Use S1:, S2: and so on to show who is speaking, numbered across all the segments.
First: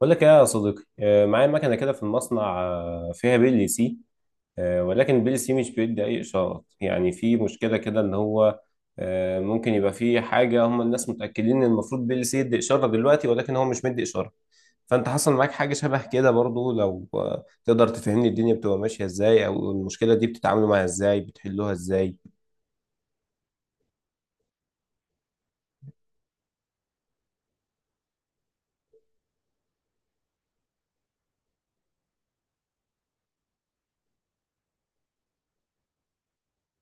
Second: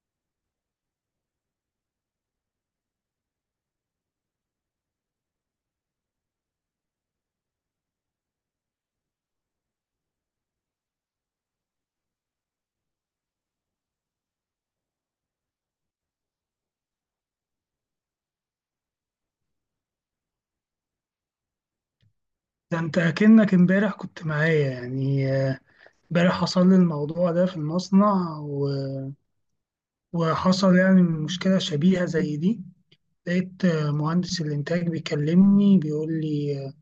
S1: بقول لك ايه يا صديقي معايا مكنه كده في المصنع، فيها بي ال سي. ولكن البي ال سي مش بيدي اي اشارات، يعني في مشكله كده ان هو ممكن يبقى في حاجه. هم الناس متاكدين ان المفروض بي ال سي يدي اشاره دلوقتي، ولكن هو مش مدي اشاره. فانت حصل معاك حاجه شبه كده برضو؟ لو تقدر تفهمني الدنيا بتبقى ماشيه ازاي، او المشكله دي بتتعاملوا معاها ازاي، بتحلوها ازاي.
S2: ده انت اكنك امبارح كنت معايا يعني امبارح حصل لي الموضوع ده في المصنع وحصل يعني مشكلة شبيهة زي دي. لقيت مهندس الانتاج بيكلمني بيقول لي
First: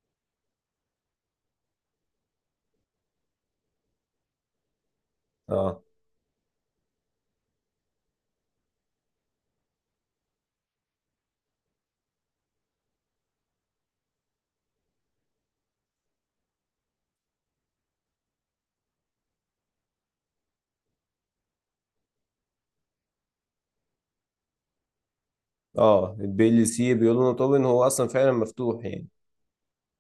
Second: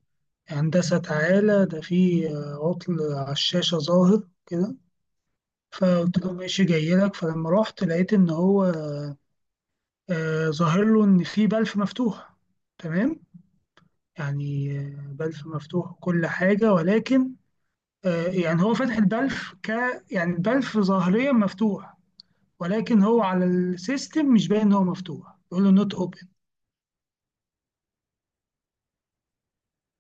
S2: هندسة تعالى، ده في عطل على الشاشة ظاهر كده.
S1: اه.
S2: فقلت له ماشي جاي لك. فلما رحت لقيت ان هو ظاهر له ان في بلف مفتوح. تمام، يعني بلف مفتوح وكل حاجة، ولكن يعني هو فتح البلف. يعني البلف ظاهريا مفتوح، ولكن هو على السيستم مش باين ان هو مفتوح، يقول له نوت
S1: اه
S2: اوبن.
S1: البي ال سي بيقولوا انه طبعا هو اصلا فعلا مفتوح يعني،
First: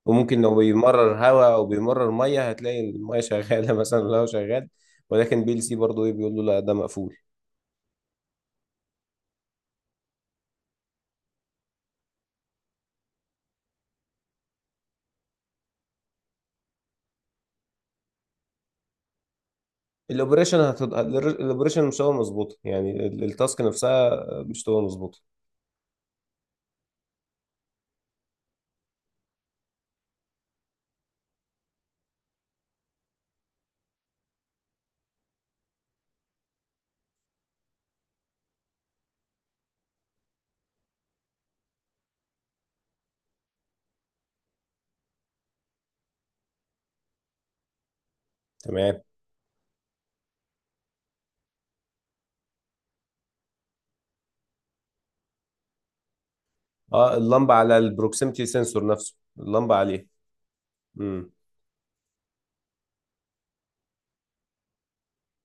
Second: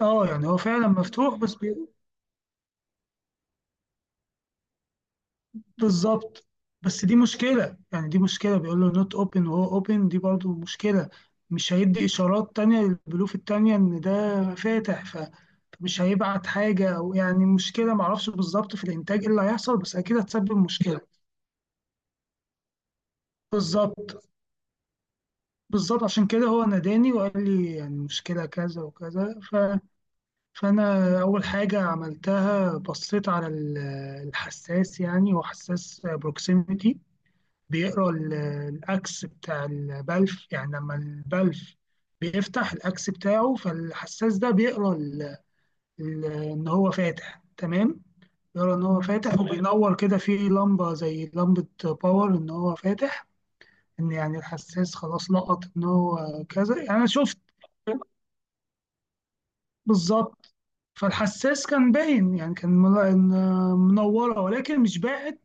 S2: اه،
S1: وممكن
S2: يعني
S1: لو
S2: هو فعلا
S1: بيمرر
S2: مفتوح
S1: هواء او بيمرر ميه هتلاقي الميه شغاله مثلا والهواء شغال، ولكن بي ال سي برضه ايه؟ بيقول له
S2: بالظبط.
S1: لا ده
S2: بس
S1: مقفول.
S2: دي مشكلة، يعني دي مشكلة بيقول له نوت اوبن وهو اوبن، دي برضو مشكلة. مش هيدي إشارات تانية للبلوف التانية إن ده فاتح. فمش هيبعت حاجة، أو يعني مشكلة معرفش بالظبط في الإنتاج إيه اللي هيحصل، بس أكيد هتسبب
S1: الاوبريشن
S2: مشكلة.
S1: الاوبريشن مش هو مظبوطه، يعني التاسك
S2: بالظبط،
S1: نفسها مش هو مظبوطه.
S2: بالظبط، عشان كده هو ناداني وقال لي يعني مشكلة كذا وكذا فأنا أول حاجة عملتها بصيت على الحساس. يعني هو حساس بروكسيميتي بيقرأ الأكس بتاع البلف. يعني لما البلف بيفتح الأكس بتاعه، فالحساس ده بيقرأ إن هو فاتح. تمام، يرى ان هو
S1: تمام.
S2: فاتح، وبينور كده في لمبه زي لمبه باور ان هو فاتح. ان يعني الحساس خلاص لقط ان هو كذا، يعني انا
S1: اه،
S2: شفت.
S1: اللمبه على البروكسيمتي سنسور نفسه اللمبه عليه.
S2: بالظبط.
S1: امم
S2: فالحساس كان باين، يعني كان منوره، ولكن مش باعت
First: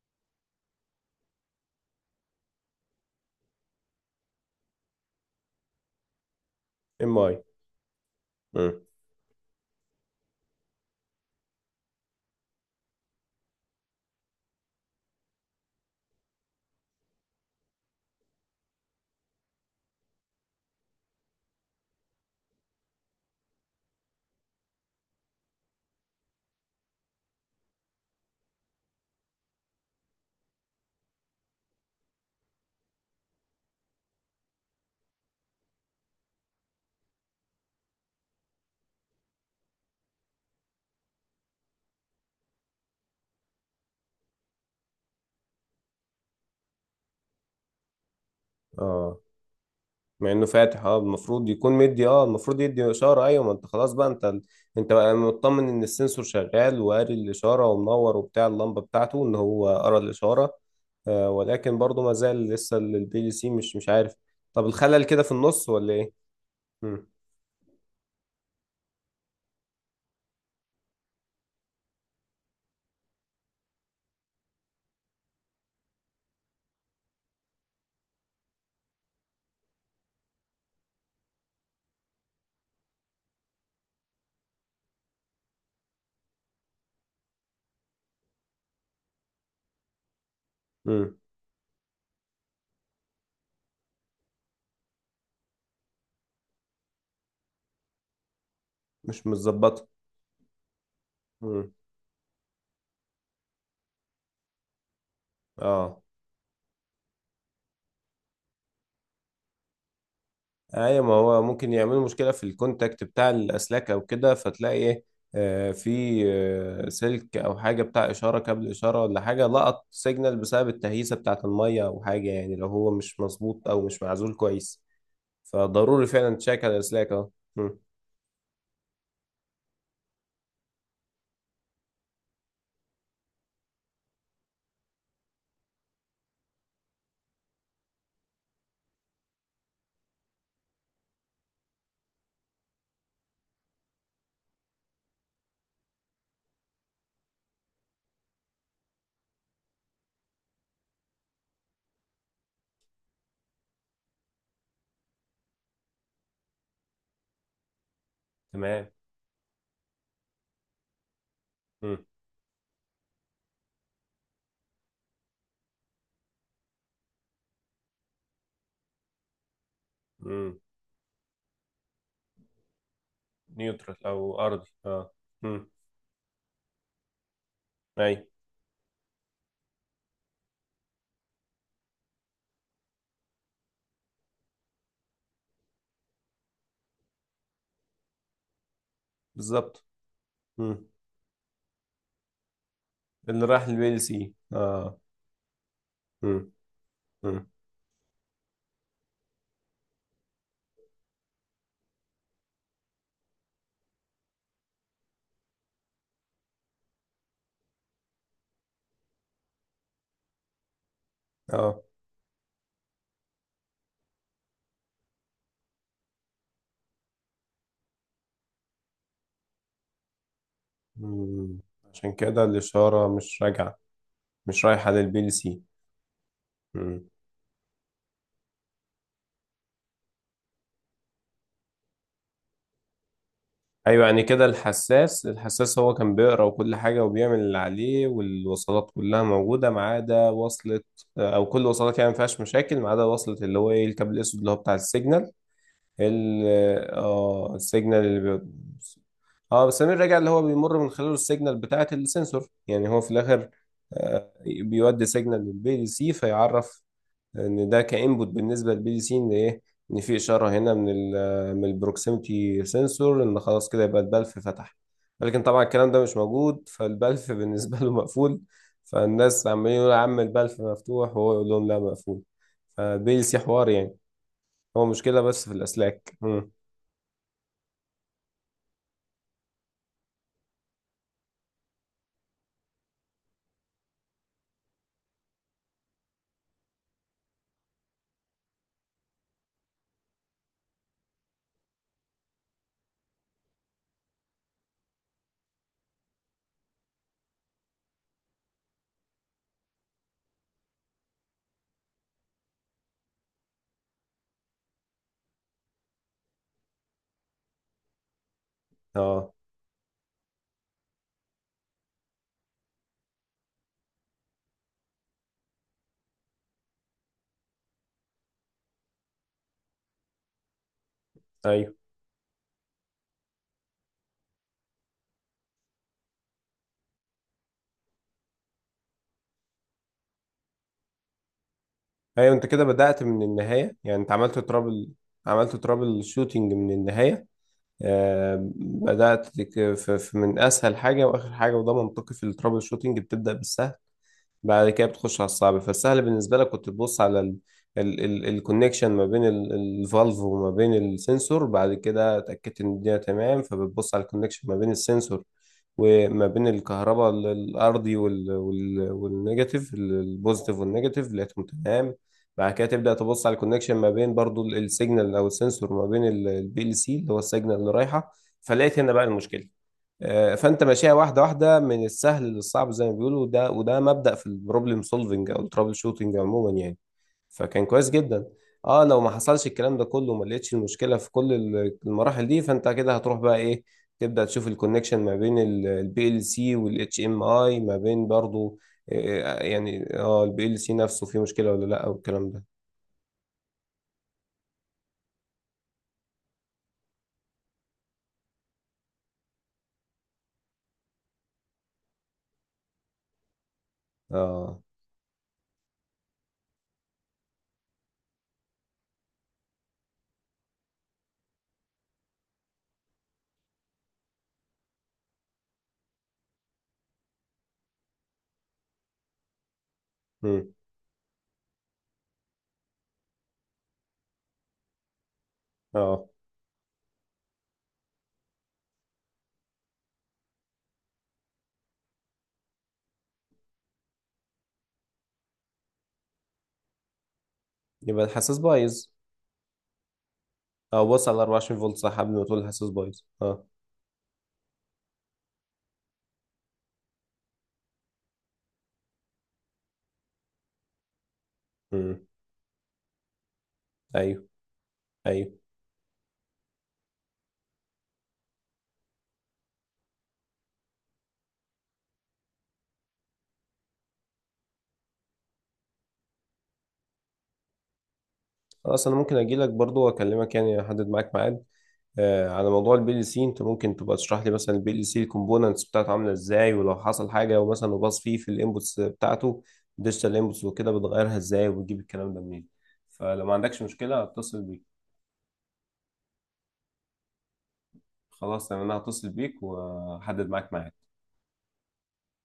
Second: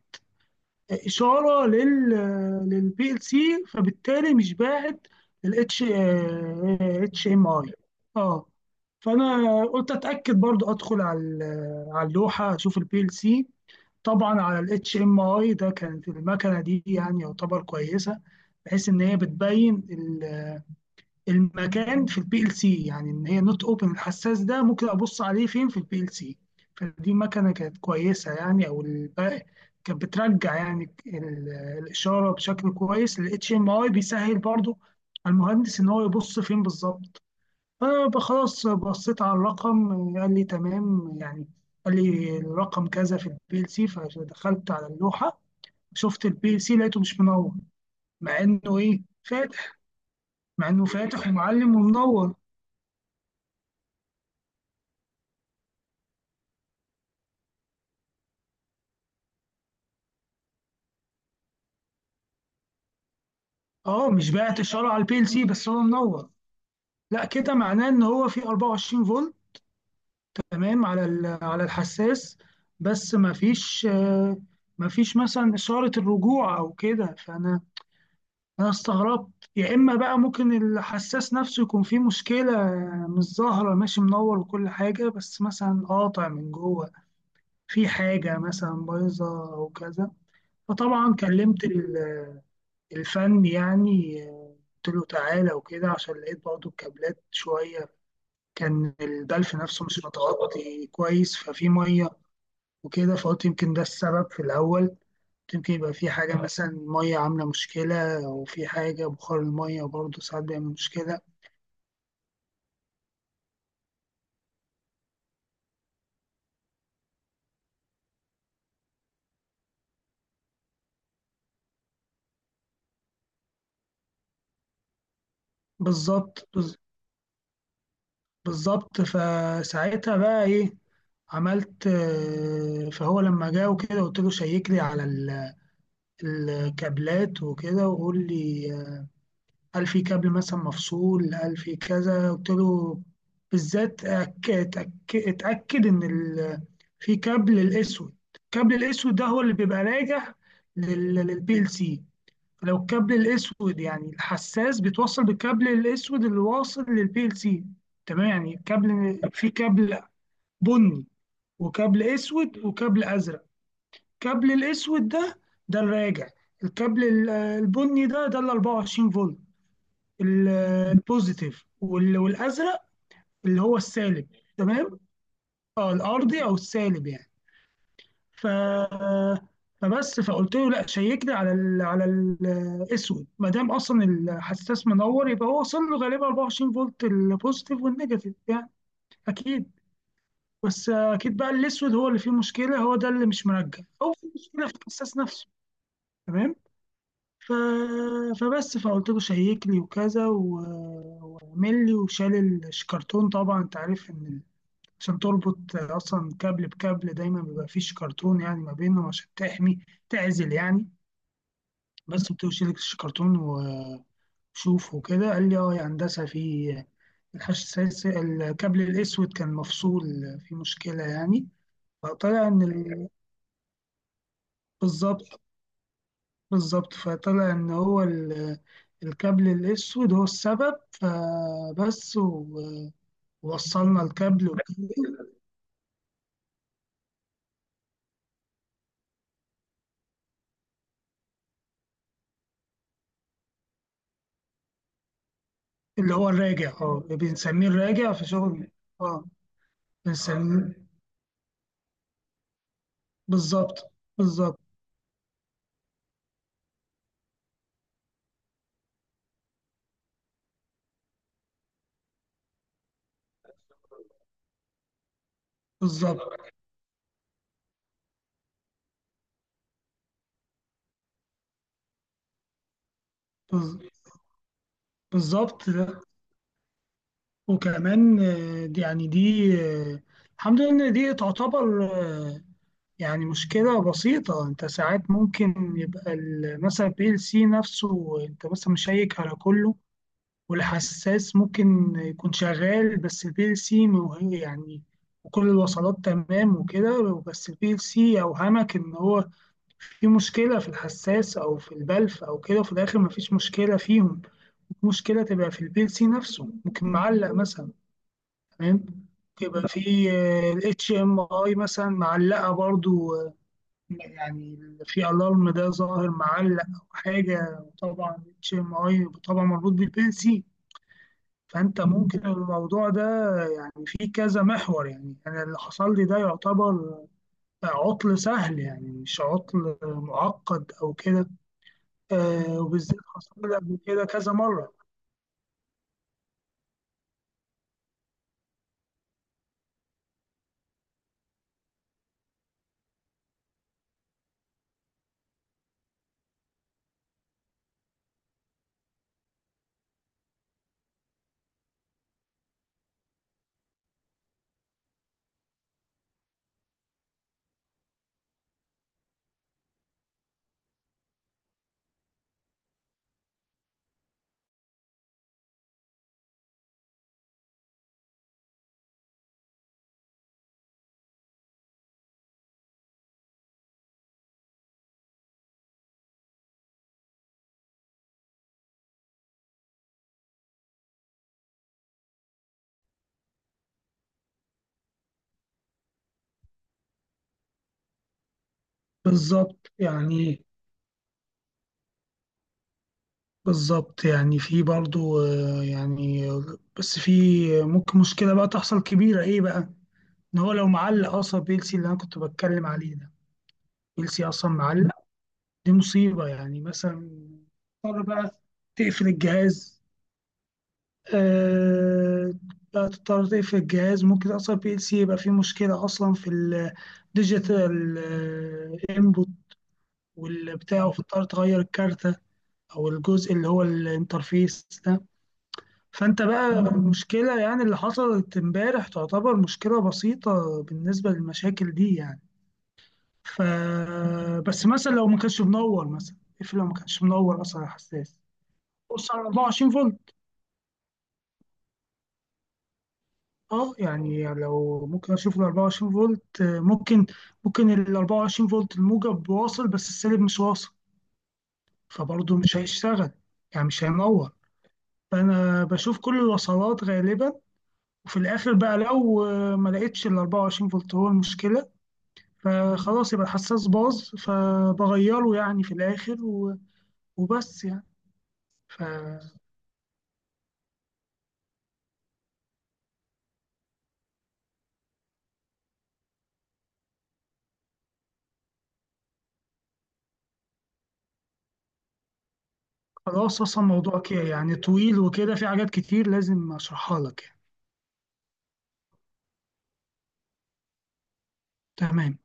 S2: اشاره للبي ال سي، فبالتالي مش باعت الاتش
S1: ام
S2: اتش
S1: اي.
S2: ام اي. اه، فانا قلت اتاكد برضو، ادخل على على اللوحه اشوف البي ال سي. طبعا على الاتش ام اي ده، كانت المكنه دي يعني يعتبر كويسه، بحيث ان هي بتبين المكان في البي ال سي، يعني ان هي نوت اوبن الحساس ده ممكن ابص عليه فين في البي ال سي. فدي مكنه كانت كويسه يعني، او الباقي كانت بترجع يعني الاشاره بشكل كويس. الاتش ام اي بيسهل برضو على المهندس ان هو يبص فين بالظبط. فخلاص بصيت على الرقم، قال لي تمام يعني، قال لي الرقم كذا في البي ال سي. فدخلت على اللوحه، شفت البي ال سي لقيته مش منور، مع انه ايه
S1: اه،
S2: فاتح.
S1: مع انه
S2: مع انه
S1: فاتح. اه،
S2: فاتح
S1: المفروض يكون
S2: ومعلم
S1: مدي، اه
S2: ومنور.
S1: المفروض يدي اشاره. ايوه ما انت خلاص بقى، انت بقى مطمن ان السنسور شغال وقاري الاشاره ومنور، وبتاع اللمبه بتاعته ان هو قرا الاشاره. آه، ولكن برضه ما زال لسه البي ال سي مش
S2: اه،
S1: عارف.
S2: مش باعت
S1: طب
S2: الشارع على
S1: الخلل
S2: البي
S1: كده
S2: ال
S1: في
S2: سي،
S1: النص
S2: بس هو
S1: ولا ايه؟
S2: منور.
S1: مم.
S2: لا، كده معناه ان هو في 24 فولت تمام على على الحساس، بس ما فيش ما فيش مثلا اشاره الرجوع او كده. انا استغربت، يا اما بقى ممكن الحساس نفسه يكون فيه مشكله مش ظاهره، ماشي منور وكل حاجه بس مثلا قاطع من جوه، في حاجه مثلا بايظه او كذا. فطبعا
S1: مم.
S2: كلمت الفن يعني، قلت له تعالى وكده، عشان لقيت برضه الكابلات شوية، كان
S1: مش
S2: البلف نفسه
S1: متظبطه.
S2: مش متغطي كويس، ففي
S1: مم.
S2: مية وكده. فقلت يمكن ده السبب في الأول، قلت يمكن يبقى
S1: اه.
S2: في حاجة مثلا مية عاملة مشكلة، أو في حاجة بخار المية برضه ساعات بيعمل
S1: ايوه ما
S2: مشكلة.
S1: هو ممكن يعملوا مشكله في الكونتاكت بتاع الاسلاك او كده، فتلاقي ايه؟ في سلك او حاجه بتاع اشاره، كابل اشاره ولا حاجه، لقط سيجنال بسبب التهيسه بتاعه الميه او حاجه، يعني لو هو مش مظبوط او مش معزول كويس. فضروري فعلا
S2: بالظبط،
S1: تشيك على الاسلاك، اه. مم،
S2: بالظبط. فساعتها بقى إيه، عملت فهو لما جه وكده قلت له شيك لي على الكابلات وكده، وقول لي. قال في كابل مثلا مفصول، قال في كذا. قلت له بالذات اتأكد إن في كابل الأسود. الكابل الأسود ده هو اللي بيبقى راجع للبي ال سي. لو الكابل الأسود، يعني الحساس بيتوصل بالكابل الأسود اللي واصل للبي ال سي. تمام، يعني
S1: تمام.
S2: كابل، في كابل بني وكابل
S1: مم،
S2: أسود وكابل أزرق. الكابل الأسود ده ده الراجع. الكابل البني ده ده ال 24 فولت، ال-
S1: مم.
S2: البوزيتيف، والازرق اللي هو
S1: نيوترال او
S2: السالب.
S1: ارضي،
S2: تمام،
S1: اه. مم.
S2: اه الارضي او السالب يعني.
S1: اي.
S2: ف فقلت له لا شيكني على ال على الاسود، ما دام اصلا الحساس منور يبقى هو وصل له غالبا 24 فولت، البوزيتيف والنيجاتيف يعني، اكيد.
S1: بالظبط. مم.
S2: بس اكيد بقى الاسود هو اللي فيه مشكله، هو ده اللي
S1: اللي
S2: مش
S1: راح
S2: مرجع
S1: البي ال
S2: او في
S1: سي،
S2: مشكله في
S1: اه.
S2: الحساس نفسه.
S1: مم.
S2: تمام.
S1: مم.
S2: ف... فقلت له شيك لي وكذا واعمل لي، وشال الشكرتون. طبعا انت عارف ان عشان تربط اصلا كابل بكابل دايما بيبقى فيه شكرتون يعني ما بينهم، عشان تحمي، تعزل يعني.
S1: اه.
S2: بس قلت له شيل الشكرتون وشوف وكده. قال لي اه يا هندسه، في الحش السادس الكابل الاسود كان مفصول، في مشكله يعني.
S1: عشان كده
S2: فطلع ان
S1: الاشاره مش راجعه، مش رايحة للبي ال
S2: بالظبط،
S1: سي.
S2: بالظبط.
S1: مم.
S2: فطلع ان هو الكابل الاسود هو السبب. فبس ووصلنا
S1: ايوه، يعني كده
S2: الكابل
S1: الحساس، الحساس كان بيقرا وكل حاجة وبيعمل اللي عليه، والوصلات كلها موجودة ما عدا وصلة، او كل وصلات يعني ما فيهاش مشاكل ما عدا وصلة، اللي هو ايه؟ الكابل الاسود اللي هو بتاع السيجنال،
S2: اللي هو
S1: ال
S2: الراجع، اه
S1: اه
S2: بنسميه
S1: السيجنال
S2: الراجع في شغل، اه
S1: اه بس سمير، راجع، اللي هو
S2: بنسميه.
S1: بيمر من خلاله السيجنال بتاعة السنسور. يعني هو في الاخر
S2: بالظبط، بالظبط،
S1: بيودي سيجنال للبي ال سي، فيعرف ان ده كانبوت بالنسبه للبي دي سي، ان ايه؟ ان في اشاره هنا من ال من البروكسيمتي سنسور، ان خلاص كده يبقى البلف فتح. ولكن طبعا الكلام ده مش
S2: بالظبط،
S1: موجود، فالبلف بالنسبه له مقفول. فالناس عمالين يقولوا يا عم البلف مفتوح، وهو يقول لهم لا مقفول. فالبي دي سي حوار
S2: بز-
S1: يعني، هو مشكله بس في
S2: بالظبط ده.
S1: الاسلاك.
S2: وكمان يعني دي الحمد لله ان دي تعتبر يعني مشكلة بسيطة. انت ساعات ممكن يبقى مثلا بي ال سي نفسه، انت مثلا مشيك على كله، والحساس ممكن يكون شغال، بس بي ال سي وهي يعني، وكل الوصلات تمام وكده، بس البي ال سي أوهمك إن هو في مشكلة في الحساس أو في البلف أو كده، وفي الآخر مفيش مشكلة فيهم. مشكلة تبقى في البي ال سي نفسه، ممكن معلق مثلا. تمام،
S1: اه.
S2: يبقى في الاتش ام اي مثلا معلقه برضو، يعني في الارم ده ظاهر معلق او حاجه. طبعا الاتش ام اي طبعا مربوط بالبي ال سي.
S1: ايوه.
S2: فأنت ممكن الموضوع ده فيه كذا محور. يعني أنا اللي حصل لي ده يعتبر عطل سهل، يعني مش عطل معقد أو كده.
S1: ايوه، انت
S2: آه،
S1: كده
S2: وبالذات
S1: بدات من
S2: حصل لي
S1: النهايه.
S2: قبل
S1: يعني
S2: كده
S1: انت
S2: كذا
S1: عملت
S2: مرة.
S1: ترابل عملت ترابل شوتنج من النهايه. بدأت من أسهل حاجة وآخر حاجة، وده منطقي في الترابل شوتنج، بتبدأ بالسهل بعد كده بتخش على الصعب. فالسهل بالنسبة لك كنت تبص على الكونكشن ما بين الفالف وما بين السنسور، بعد كده اتأكدت ان الدنيا تمام، فبتبص على الكونكشن ما بين السنسور وما بين الكهرباء، الأرضي، والنيجاتيف، البوزيتيف والنيجاتيف، لقيتهم تمام. بعد كده تبدأ تبص على الكونكشن ما بين برضو السيجنال أو السنسور، ما بين البي ال سي، اللي هو السيجنال اللي رايحة. فلقيت هنا بقى المشكلة. فانت ماشيها واحده واحده من السهل للصعب زي ما بيقولوا، وده مبدأ في البروبلم سولفنج او الترابل شوتنج عموما يعني. فكان كويس جدا. اه، لو ما حصلش الكلام ده كله وما لقيتش المشكله في كل المراحل دي، فانت كده هتروح بقى ايه؟ تبدا تشوف الكونكشن ما بين البي ال سي والاتش ام اي، ما بين برضو،
S2: بالظبط يعني،
S1: البي ال سي نفسه فيه مشكله ولا لا، والكلام ده.
S2: بالظبط يعني، في برضو آه يعني، بس في ممكن مشكلة بقى تحصل كبيرة، إيه بقى؟ إن هو لو معلق أصلا بيلسي اللي أنا كنت بتكلم عليه ده، بيلسي أصلا
S1: اه.
S2: معلق، دي مصيبة يعني. مثلا اضطر بقى تقفل الجهاز. آه، بقى تضطر تقفل الجهاز. ممكن اصلا بي ال سي يبقى فيه مشكلة اصلا في الديجيتال انبوت
S1: امم.
S2: والبتاع، فتضطر تغير الكارتة او الجزء اللي هو الانترفيس ده.
S1: اه.
S2: فانت بقى المشكلة يعني اللي حصلت امبارح تعتبر مشكلة بسيطة بالنسبة للمشاكل دي يعني. ف بس مثلا لو ما كانش منور، مثلا اقفل، لو ما كانش منور اصلا على
S1: يبقى
S2: الحساس،
S1: الحساس بايظ؟
S2: بص على 24 فولت.
S1: اه بص على 24 فولت. صح، قبل ما تقول الحساس بايظ، اه.
S2: اه، يعني لو ممكن اشوف ال 24 فولت، ممكن ال 24 فولت الموجب واصل بس السالب مش واصل،
S1: امم.
S2: فبرضه مش هيشتغل، يعني مش
S1: ايوه.
S2: هينور.
S1: ايوه.
S2: فانا بشوف كل الوصلات غالبا. وفي الاخر بقى، لو ما لقيتش ال 24 فولت هو المشكله، فخلاص يبقى الحساس باظ فبغيره يعني في الاخر، وبس يعني.
S1: خلاص، انا ممكن
S2: فخلاص،
S1: اجي لك برضو واكلمك يعني، احدد معاك ميعاد، على موضوع البي ال سي. انت ممكن تبقى تشرح لي مثلا البي ال سي الكومبوننتس بتاعته عامله ازاي، ولو حصل حاجه ومثلا وباص فيه في الانبوتس بتاعته ديجيتال انبوتس وكده، بتغيرها ازاي، وبتجيب الكلام ده منين. فلو ما عندكش
S2: اصلا الموضوع
S1: مشكله
S2: كده
S1: هتصل
S2: يعني
S1: بيك.
S2: طويل وكده، في حاجات كتير لازم اشرحها لك يعني.
S1: خلاص تمام، انا هتصل بيك واحدد معاك ميعاد.
S2: تمام.